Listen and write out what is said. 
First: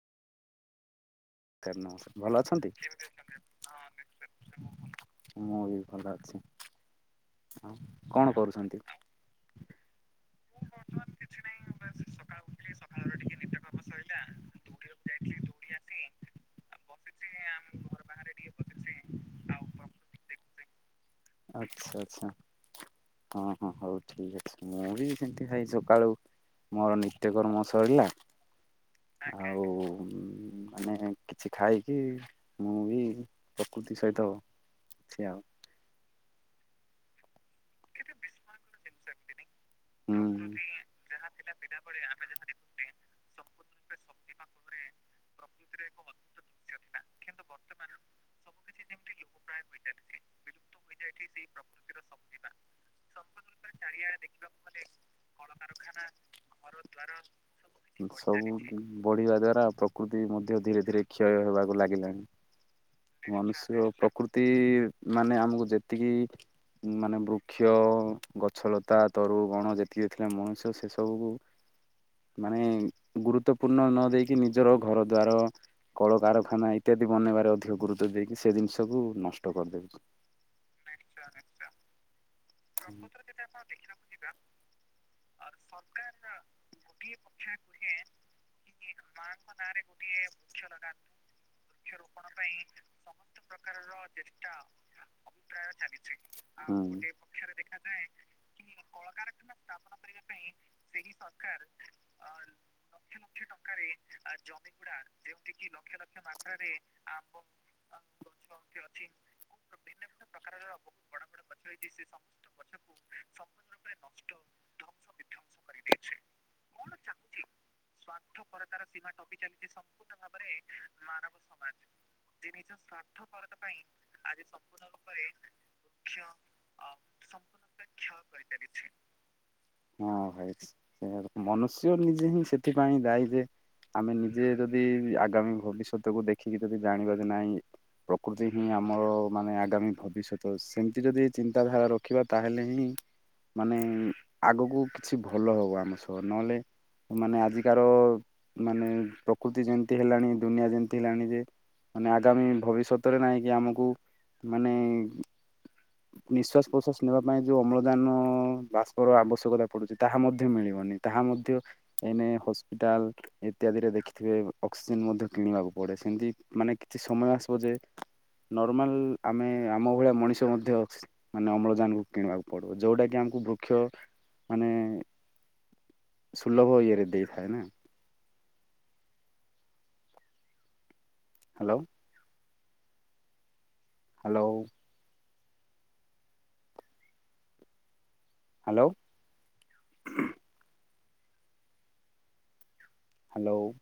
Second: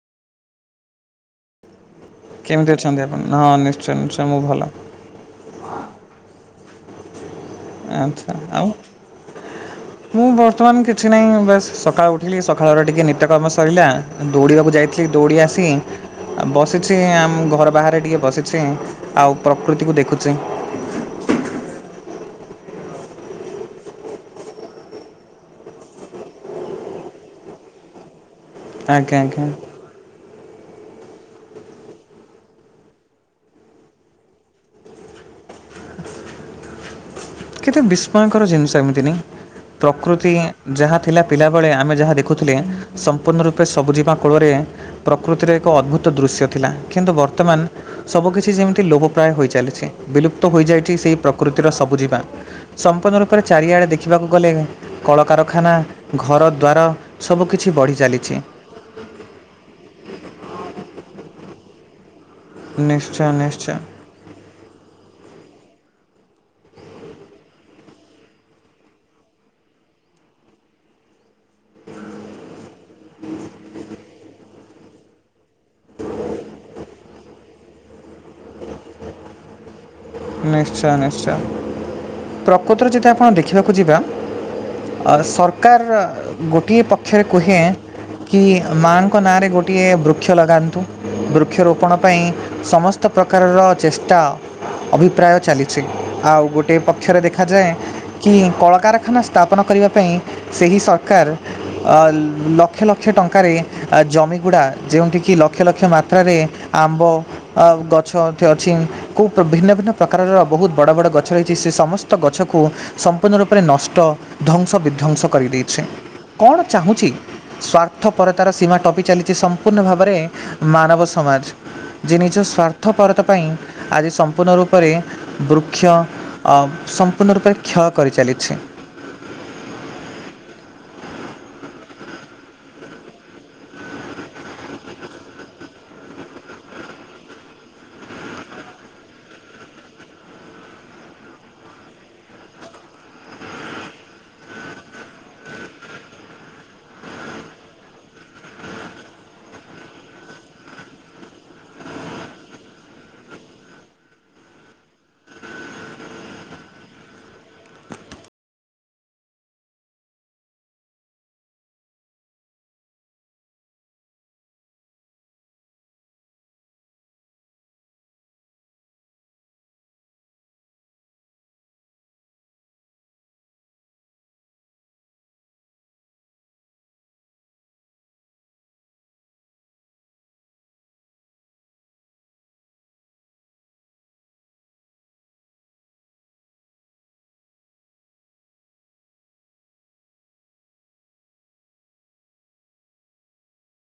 କାରନ। କେମିତି ଅଛନ୍ତି ଆପଣ? ହଁ ନିଶ୍ଚୟ ନିଶ୍ଚୟ ମୁଁ ଭଲ। ମୁଁ ବି ଭଲ ଅଛି। ଆଉ କଣ ଆଚ୍ଛା ଆଉ। କରୁଛନ୍ତି? [unintelligible] ମୁଁ ବର୍ତ୍ତମାନ କିଛି ନାହିଁ ବାସ୍ ସକାଳୁ ଉଠିଲି ସକାଳର ଟିକେ ନିତ୍ୟକର୍ମ ସରିଲା ଦୌଡ଼ିବାକୁ ଯାଇଥ ଛି ଦୌଡ଼ି ଆସି ବସିଛି ଆମ ଘର ବାହାରେ ଟିକେ ବସିଛି ଆଉ ପ୍ରକୃତିକୁ ଦେଖୁଛି। ଆଚ୍ଛା ଆଚ୍ଛା। ହଁ ହଁ ହୋଉ ଠିକ ଅଛି। ମୁଁ ବି ସେମତି ଖାଇ ସକାଳୁ। ମୋର ନିତ୍ୟକର୍ମ ସରିଲା ଆଜ୍ଞା ଆଜ୍ଞା ଆଉ ମାନେ କିଛି ଖାଇକି ମୁଁ ବି ପ୍ରକୃତି ସହିତ ଅଛି ଆଉ। କେତେ ବିସ୍ମୟକର ଜିନିଷ ଏମିତି ନାଇଁ ପ୍ରକୃତି ହୁଁ। ଯାହା ଥିଲା ପିଲାବେଳେ ଆମେ ଯାହା ଦେଖୁଥିଲେ ସମ୍ପୂର୍ଣ୍ଣ ରୂପେ ସବୁଜିବା ଫଳରେ ପ୍ରକୃତିର ଏକ ଅଦ୍ଭୁତ ଦୃଶ୍ୟ ଥିଲା। କିନ୍ତୁ ବର୍ତ୍ତମାନ ସବୁକିଛି ଯେମିତି ଲୋବପ୍ରାୟ ହୋଇ ଚାଲିଚି। ବିଲୁପ୍ତ ହୋଇଯାଇଛି ସେହି ପ୍ରକୃତିର ସବୁ ଯିବା। ସମ୍ପୂର୍ଣ୍ଣ ରୂପରେ ଚାରିଆଡ଼େ ଦେଖିବାକୁ ଗଲେ କଳକାରଖାନା ଘର ଦ୍ୱାର ସବୁ କିିଛି ବଢି ଚାଲିଚି [unintelligible] ବଢିବା ଦ୍ଵାରା ପ୍ରକୃତି ମଧ୍ୟ ଧୀରେ ଧୀରେ କ୍ଷୟ ହେବାକୁ ଲାଗିଲାଣି। ନିଶ୍ଚୟ ନିଶ୍ଚୟ ମନୁଷ୍ୟ ପ୍ରକୃତି ମାନେ ଆମକୁ ଯେତିକି ମାନେ ବୃକ୍ଷ ଗଛଲତା ତରୁ ବଣ ଯେତିକିଥିଲା ମଣିଷ ସେ ସବୁକୁ। ମାନେ ଗୁରୁତ୍ୱପୂର୍ଣ୍ଣ ନ ଦେଇକି ନିଜର ଘର ଦ୍ଵାର। କଳକାରାଖାନା ଇତ୍ୟାଦି ବନେଇବାରେ ଅଧିକ ଗୁରୁତ୍ୱ ଦେଇକି ସେ ଜିନିଷକୁ ନଷ୍ଟ କରିଦେଉଚି। ନିଶ୍ଚୟ ନିଶ୍ଚୟ ପ୍ରକୃତରେ ଯଦି ଆପଣ ଦେଖିବାକୁ ଯିବା। ସରକାର ଗୋଟିଏ ପକ୍ଷରେ କୁହେ। କି ମାଆଙ୍କ ନାଁ ରେ ଗୋଟିଏ ବୃକ୍ଷ ଲଗାନ୍ତୁ। ବୃକ୍ଷରୋପଣ ପାଇଁ ସମସ୍ତ ପ୍ରକାରର ଚେଷ୍ଟା ଅଭିପ୍ରାୟ ଚାଲିଛି। ଆଉ ଗୋଟେ ହୁଁ ପକ୍ଷରେ ଦେ ଖାଜାଏ କି କଳକାରଖାନା ସ୍ଥାପନ କରିବା ପାଇଁ ସେହି ସରକାର ଲ ଲକ୍ଷ ଲକ୍ଷ ଟଙ୍କାରେ ଜମିଗୁଡ଼ା ଯେଉଁଠି କିି ଲକ୍ଷ ଲକ୍ଷ ମାତ୍ରାରେ ଆମ୍ବ ଆ ଗଛ ଅଥେ ଅଛି ଖୁ ଭିନ୍ନ ଭିନ୍ନ ପ୍ରକାରର ବହୁତ ବଡ଼ ବଡ଼ ଗଛ ରହିଛି ସେ ସମସ୍ତ ଗଛକୁ କୁ ସମ୍ପୂର୍ଣ୍ଣ ରୂପରେ ନଷ୍ଟ ଧ୍ଵଂସ ବିଧ୍ଵଂସ କରିଦେଇଛି କଣ ଚାହୁଁଛି? ସ୍ଵାର୍ଥପରତାର ସୀମା ଟପି ଚାଲିଚି ସମ୍ପୂର୍ଣ୍ଣ ଭାବରେ ମାନବ ସମାଜ। ଯେ ନିଜ ସର୍ଥ ପରତ ପାଇଁ ଆଜି ସମ ମ୍ପୂର୍ଣ୍ଣ ରୂପରେ ବୃକ୍ଷ ଅଁ ସମ୍ ସମ୍ପୂର୍ଣତା ଖୟ କରିଚାଲିଛି। ହଁ ଭାଇ ସେ ମନୁଷ୍ୟ ନିଜେ ହିଁ ସେଥିପାଇଁ ଦାୟୀ ଯେ ଆମେ ନିଜେ ଯଦି ଆଗାମୀ ଭବିଷ୍ୟତକୁ ଦେଖିକି ଯଦି ଜାଣିବା ବି ନାହିଁ ପ୍ରକୃତି ହିଁ ଆମର ମାନେ ଆଗାମୀ ଭବିଷ୍ୟତ। ସେମିତି ଯଦି ଚିନ୍ତାଧାରା ର ରଖିବା ତାହେଲେ ହିଁ ମାନେ ଆଗକୁ କିଛି ଭଲ ହବ ଆମ ସହ ନହେଲେ ମାନେ ଆଜିକାର ମାନେ ପ୍ରକୃତି ଯେମିତି ହେଲାଣି ଦୁନିଆ ଯେମିତି ହେଲାଣି ଯେ। ମାନେ ଆଗାମୀ ଭବିଷ୍ୟତରେ ନାହିଁକି ଆମକୁ ମାନେ ନିଃଶ୍ବାସ ପ୍ରଶ୍ଵାସ ନେବା ପାଇଁ ଯୋଉ ଅମ୍ଳଜାନ ବାଷ୍ପର ଆବଶ୍ୟକତା ପଡୁଛି ତାହା ମଧ୍ୟ ମିଳିବନି ତାହା ମଧ୍ୟ ଏଇନା ହସ୍ପିଟାଲ୍ ଇତ୍ୟାଦିରେ ଦେଖିଥିବେ ଅକ୍ସିଜେନ ମଧ୍ୟ କିଣିବାକୁ ପଡେ। ସେମିତି ମାନେ କିଛି ସମୟ ଆସିବ ଯେ ନର୍ମାଲ ଆମେ ଆମ ଭଳିଆ ମଣିଷ ମଧ୍ୟ ଅକ୍ସି ମାନେ ଅମ୍ଳଜାନକୁ କିଣିବାକୁ ପଡ଼ିବ ଯେଉଟାକି ଆମକୁ ବୃକ୍ଷ ମାନେ ସୁର୍ଲଭ ଇଏରେ ଦେଇଥାଏ ନା। ହ୍ୟାଲୋ। ହ୍ୟାଲୋ। ହ୍ୟାଲୋ। ହ୍ୟାଲୋ।